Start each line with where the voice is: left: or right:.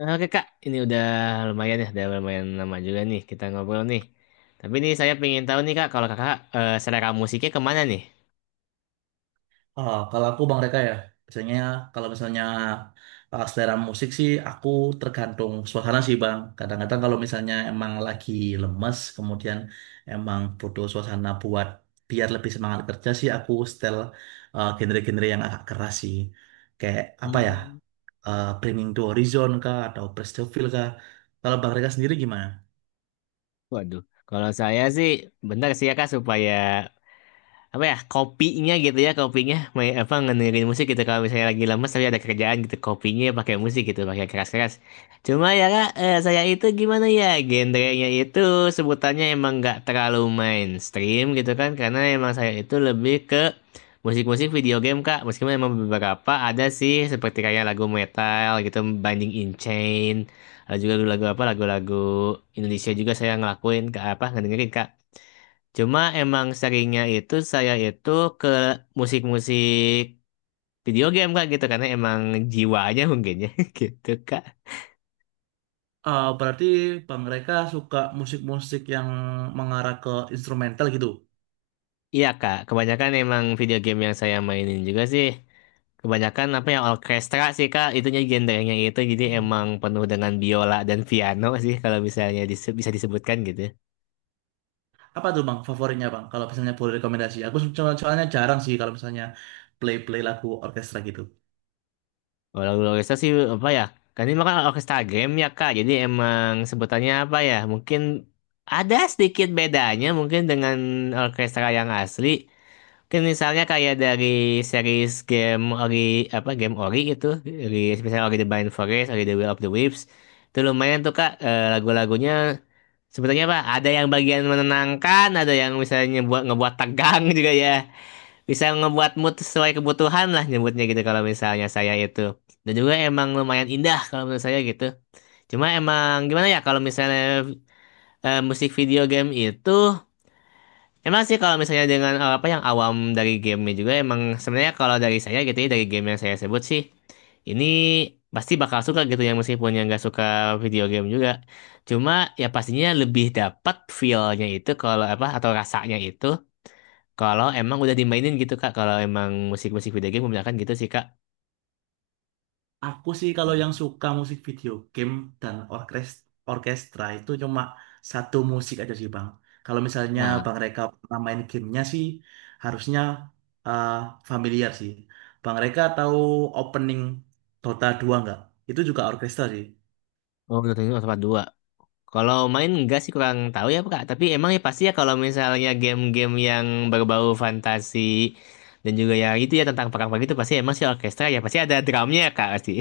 left: Oke Kak, ini udah lumayan ya, udah lumayan lama juga nih kita ngobrol nih. Tapi nih saya pengen tahu nih Kak, kalau Kakak selera musiknya kemana nih?
right: Kalau aku Bang Reka ya, biasanya kalau misalnya selera musik sih aku tergantung suasana sih Bang. Kadang-kadang kalau misalnya emang lagi lemes, kemudian emang butuh suasana buat biar lebih semangat kerja sih aku setel genre-genre yang agak keras sih. Kayak apa ya,
left: Hmm.
right: Bringing to Horizon kah, atau Praise the Feel kah. Kalau Bang Reka sendiri gimana?
left: Waduh, kalau saya sih, bentar sih ya Kak supaya apa ya kopinya gitu ya kopinya main apa ngedengerin musik gitu kalau misalnya lagi lemes tapi ada kerjaan gitu kopinya pakai musik gitu pakai keras-keras cuma ya Kak, saya itu gimana ya genrenya itu sebutannya emang nggak terlalu mainstream gitu kan karena emang saya itu lebih ke musik-musik video game kak, meskipun emang beberapa ada sih seperti kayak lagu metal gitu Binding in Chain, ada juga lagu-lagu apa lagu-lagu Indonesia juga saya ngelakuin ke apa ngedengerin kak. Cuma emang seringnya itu saya itu ke musik-musik video game kak gitu karena emang jiwanya mungkin ya gitu kak.
right: Berarti Bang Reka suka musik-musik yang mengarah ke instrumental gitu?
left: Iya kak, kebanyakan emang video game yang saya mainin juga sih. Kebanyakan apa ya orkestra sih kak, itunya genrenya itu jadi emang penuh dengan biola dan piano sih kalau misalnya bisa disebutkan gitu.
right: Apa tuh Bang favoritnya Bang? Kalau misalnya boleh rekomendasi, aku soalnya jarang sih kalau misalnya play-play lagu orkestra gitu.
left: Oh, lagu orkestra sih apa ya? Kan ini makan orkestra game ya Kak. Jadi emang sebutannya apa ya? Mungkin ada sedikit bedanya mungkin dengan orkestra yang asli. Mungkin misalnya kayak dari series game Ori apa game Ori gitu, Ori, misalnya Ori the Blind Forest, Ori the Will of the Wisps. Itu lumayan tuh Kak, lagu-lagunya sebetulnya apa? Ada yang bagian menenangkan, ada yang misalnya buat ngebuat tegang juga ya, bisa ngebuat mood sesuai kebutuhan lah nyebutnya gitu kalau misalnya saya itu, dan juga emang lumayan indah kalau menurut saya gitu. Cuma emang gimana ya kalau misalnya musik video game itu emang sih kalau misalnya dengan apa yang awam dari gamenya juga emang sebenarnya kalau dari saya gitu ya dari game yang saya sebut sih ini pasti bakal suka gitu ya meskipun yang nggak suka video game juga, cuma ya pastinya lebih dapat feel-nya itu kalau apa atau rasanya itu kalau emang udah dimainin gitu Kak, kalau emang musik-musik video game kebanyakan gitu sih Kak.
right: Aku sih kalau yang suka musik video game dan orkestra itu cuma satu musik aja sih Bang. Kalau misalnya
left: Nah,
right: Bang Reka pernah main gamenya sih harusnya eh, familiar sih. Bang Reka tahu opening Dota 2 nggak? Itu juga orkestra sih.
left: oh menurutnya Otopat 2. Kalau main enggak sih kurang tahu ya Kak, tapi emang ya pasti ya kalau misalnya game-game yang berbau fantasi dan juga ya itu ya tentang perang-perang itu pasti emang sih orkestra ya, pasti ada drumnya ya Kak pasti.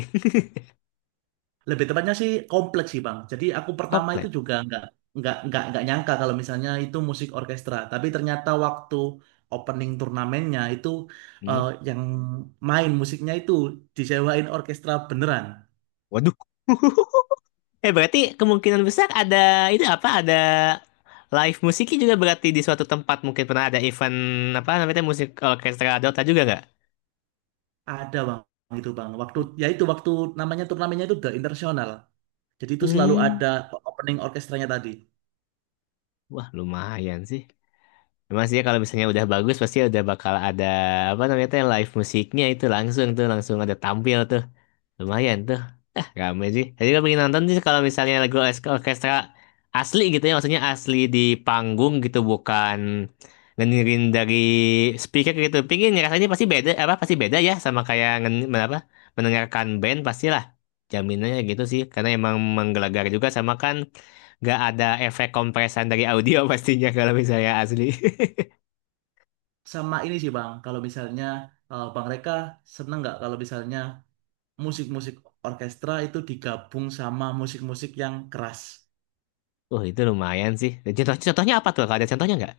right: Lebih tepatnya sih kompleks sih Bang. Jadi aku pertama itu
left: Koplet.
right: juga nggak nyangka kalau misalnya itu musik orkestra. Tapi ternyata waktu opening turnamennya itu,
left: Hmm?
right: yang main musiknya itu disewain orkestra beneran.
left: Waduh. Berarti kemungkinan besar ada itu apa ada live musiknya juga berarti di suatu tempat mungkin pernah ada event apa namanya musik orkestra Dota juga nggak?
right: Ada Bang itu Bang. Waktu ya itu waktu namanya turnamennya itu The International. Jadi itu selalu
left: Hmm.
right: ada opening orkestranya tadi.
left: Wah, lumayan sih. Emang sih ya, kalau misalnya udah bagus pasti udah bakal ada apa namanya tuh live musiknya itu langsung tuh langsung ada tampil tuh. Lumayan tuh. Ah, rame sih. Jadi gue pengen nonton sih kalau misalnya lagu orkestra asli gitu ya, maksudnya asli di panggung gitu bukan ngedengerin dari speaker gitu. Pingin rasanya pasti beda apa pasti beda ya sama kayak apa mendengarkan band pastilah. Jaminannya gitu sih karena emang menggelegar juga sama kan nggak ada efek kompresan dari audio pastinya kalau misalnya asli.
right: Sama ini sih Bang. Kalau misalnya Bang Reka seneng nggak kalau misalnya musik-musik orkestra itu digabung sama musik-musik yang keras.
left: Wah itu lumayan sih. Contoh, contohnya apa tuh? Kalau ada contohnya nggak?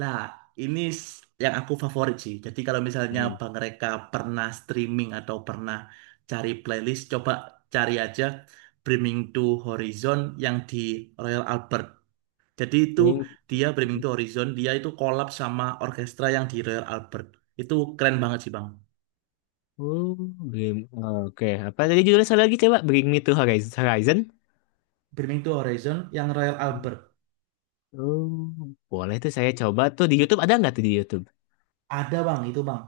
right: Lah, ini yang aku favorit sih. Jadi kalau misalnya
left: Hmm.
right: Bang Reka pernah streaming atau pernah cari playlist, coba cari aja Brimming to Horizon yang di Royal Albert. Jadi itu
left: Ini-
right: dia Brimming to Horizon, dia itu collab sama orkestra yang di Royal Albert. Itu keren banget sih, Bang.
left: Oh, game. Oke. Apa tadi judulnya sekali lagi coba? Bring Me to Horizon.
right: Brimming to Horizon yang Royal Albert.
left: Oh, boleh tuh saya coba tuh di YouTube, ada nggak tuh di YouTube?
right: Ada, Bang, itu, Bang.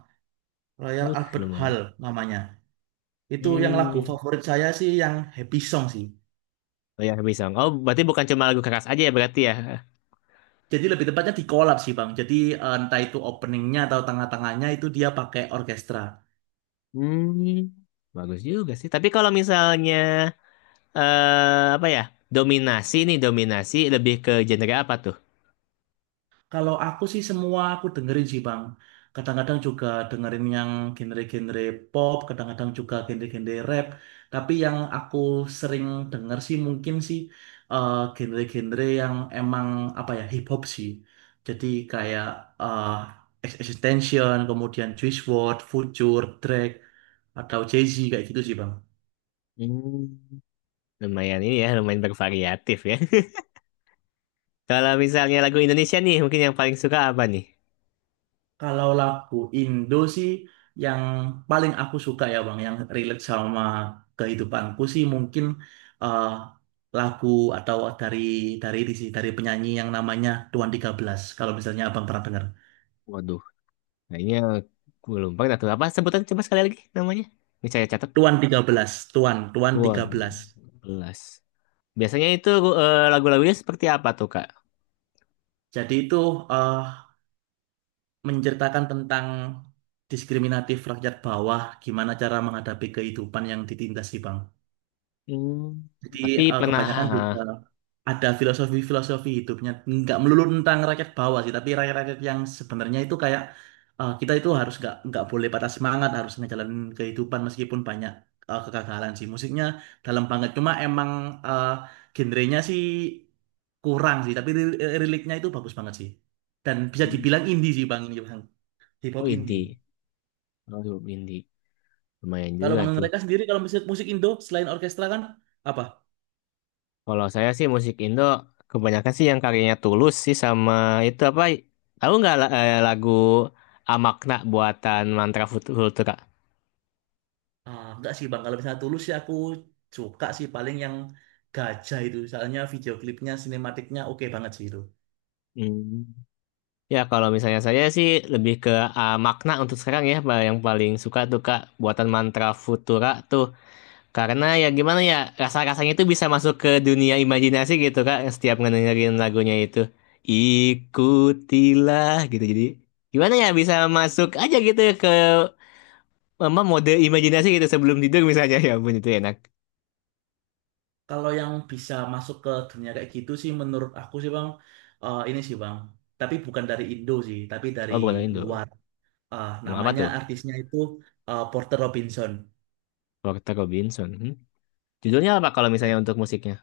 right: Royal Albert
left: Lumayan.
right: Hall namanya. Itu yang lagu
left: Hmm.
right: favorit saya sih yang Happy Song sih.
left: Oh ya, bisa. Oh, berarti bukan cuma lagu keras aja ya berarti ya?
right: Jadi lebih tepatnya di collab sih Bang. Jadi entah itu openingnya atau tengah-tengahnya itu dia pakai orkestra.
left: Hmm. Bagus juga sih. Tapi kalau misalnya apa ya? Dominasi nih, dominasi lebih ke genre apa tuh?
right: Kalau aku sih semua aku dengerin sih Bang. Kadang-kadang juga dengerin yang genre-genre pop, kadang-kadang juga genre-genre rap. Tapi yang aku sering denger sih mungkin sih genre-genre yang emang apa ya hip hop sih. Jadi kayak eh, Extension, kemudian Juice WRLD, Future, Drake, atau Jay-Z kayak gitu sih Bang.
left: Hmm. Lumayan ini ya, lumayan bervariatif ya. Kalau misalnya lagu Indonesia nih, mungkin yang paling suka apa nih?
right: Kalau lagu Indo sih yang paling aku suka ya Bang, yang relate sama kehidupanku sih mungkin eh, lagu atau dari ini sih, dari penyanyi yang namanya Tuan Tiga Belas. Kalau misalnya Abang pernah dengar.
left: Waduh, kayaknya gue lupa dah tuh apa sebutan coba sekali lagi namanya. Ini saya catat.
right: Tuan Tiga Belas Tuan, Tuan Tiga
left: Tuan
right: Belas
left: belas. Biasanya itu lagu-lagunya seperti apa tuh, Kak?
right: Jadi itu eh, menceritakan tentang diskriminatif rakyat bawah, gimana cara menghadapi kehidupan yang ditindas sih Bang.
left: Hmm.
right: Jadi
left: Tapi pernah
right: kebanyakan
left: ah,
right: juga ada filosofi-filosofi hidupnya. Nggak melulu tentang rakyat bawah sih, tapi rakyat-rakyat yang sebenarnya itu kayak kita itu harus nggak boleh patah semangat, harus ngejalanin kehidupan meskipun banyak kegagalan sih. Musiknya dalam banget, cuma emang eh, genrenya sih kurang sih, tapi liriknya itu bagus banget sih. Dan bisa
left: hmm.
right: dibilang indie sih Bang ini Bang, hip
left: Oh
right: hop indie.
left: indie. Oh, indie. Lumayan
right: Kalau
left: juga
right: Bang
left: tuh.
right: mereka sendiri kalau musik musik Indo selain orkestra kan apa?
left: Kalau saya sih musik Indo kebanyakan sih yang karyanya Tulus sih sama itu apa? Tahu nggak lagu Amakna buatan Mantra Futura?
right: Enggak sih Bang, kalau misalnya Tulus sih aku suka sih paling yang gajah itu. Misalnya video klipnya, sinematiknya oke banget sih itu.
left: Hmm. Ya kalau misalnya saya sih lebih ke makna untuk sekarang ya Pak, yang paling suka tuh Kak buatan Mantra Futura tuh karena ya gimana ya rasa-rasanya itu bisa masuk ke dunia imajinasi gitu Kak, setiap ngedengerin lagunya itu ikutilah gitu jadi gimana ya bisa masuk aja gitu ke Mama mode imajinasi gitu sebelum tidur misalnya ya ampun itu enak.
right: Kalau yang bisa masuk ke dunia kayak gitu sih menurut aku sih Bang, ini sih Bang. Tapi bukan dari Indo sih, tapi dari
left: Oh bukan Indo.
right: luar.
left: Mau apa
right: Namanya
left: tuh?
right: artisnya itu Porter Robinson.
left: Porter Robinson. Hmm? Judulnya apa kalau misalnya untuk musiknya?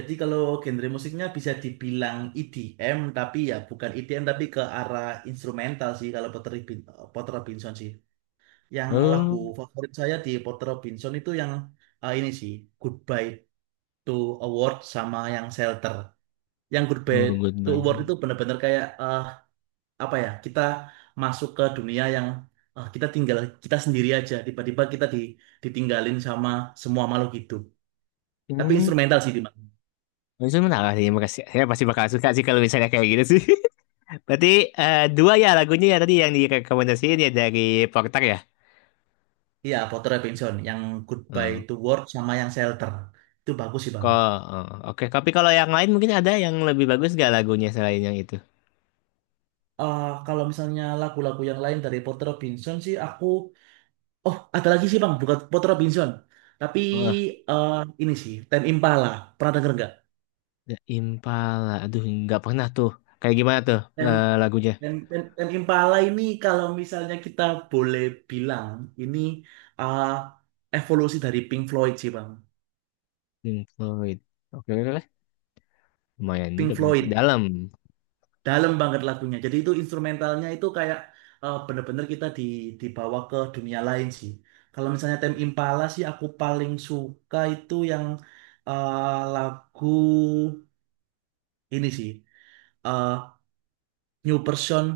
right: Jadi kalau genre musiknya bisa dibilang EDM, tapi ya bukan EDM tapi ke arah instrumental sih kalau Porter Robinson sih. Yang lagu
left: Oh,
right: favorit saya di Porter Robinson itu yang ini sih, Goodbye to Award sama yang Shelter. Yang Goodbye
left: oh
right: to
left: goodbye.
right: Award itu benar-benar kayak apa ya? Kita masuk ke dunia yang kita tinggal kita sendiri aja. Tiba-tiba kita ditinggalin sama semua makhluk hidup. Tapi
left: Hmm.
right: instrumental sih, Bang.
left: Itu menarik sih, makasih. Saya pasti bakal suka sih kalau misalnya kayak gitu sih. Berarti dua ya lagunya ya tadi yang direkomendasiin ya dari Porter ya.
right: Iya, Porter Robinson. Yang Goodbye
left: Hmm.
right: to Award sama yang Shelter. Itu bagus sih, Bang.
left: Kok, oh, oke. Tapi kalau yang lain mungkin ada yang lebih bagus gak lagunya selain yang itu?
right: Kalau misalnya lagu-lagu yang lain dari Porter Robinson sih aku. Oh, ada lagi sih Bang, bukan Port Robinson. Tapi
left: Oh,
right: eh, ini sih, Ten Impala. Pernah denger nggak?
left: The Impala. Aduh, nggak pernah tuh. Kayak gimana tuh
right: Tem
left: lagunya?
right: Tem Tem Ten Impala ini kalau misalnya kita boleh bilang, ini eh, evolusi dari Pink Floyd sih Bang.
left: Pink Floyd. Oke, oke, oke. Lumayan juga
right: Pink
left: berarti.
right: Floyd,
left: Dalam.
right: dalam banget lagunya. Jadi itu instrumentalnya itu kayak bener-bener kita dibawa ke dunia lain sih. Kalau misalnya Tem Impala sih aku paling suka itu yang eh, lagu ini sih. eh, New person,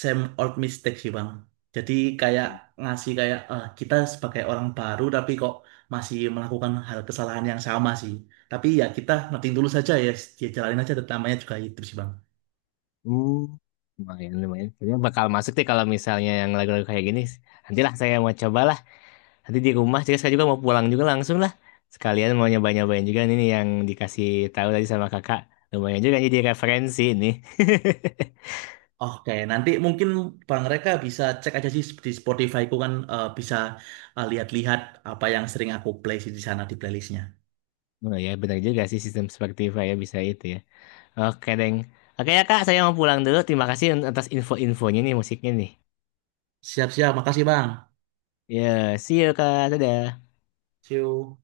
right: same old mistake sih Bang. Jadi kayak ngasih kayak kita sebagai orang baru tapi kok masih melakukan hal kesalahan yang sama sih. Tapi ya kita noting dulu saja ya, dia jalanin aja namanya juga itu sih Bang.
left: Uh, lumayan, lumayan. Kayaknya bakal masuk deh kalau misalnya yang lagu-lagu kayak gini. Nantilah saya mau cobalah. Nanti di rumah, jadi saya juga mau pulang juga langsung lah. Sekalian mau nyoba-nyobain juga ini nih yang dikasih tahu tadi sama kakak. Lumayan juga jadi referensi ini
right: Oke, nanti mungkin Bang Reka bisa cek aja sih di Spotify ku kan bisa lihat-lihat apa yang sering aku play sih di sana di playlistnya.
left: Oh ya, benar juga sih sistem Spotify ya bisa itu ya. Oke, Deng. Oke ya, Kak. Saya mau pulang dulu. Terima kasih atas info-infonya nih musiknya nih.
right: Siap-siap, makasih Bang.
left: Ya, see you, Kak. Dadah.
right: See you.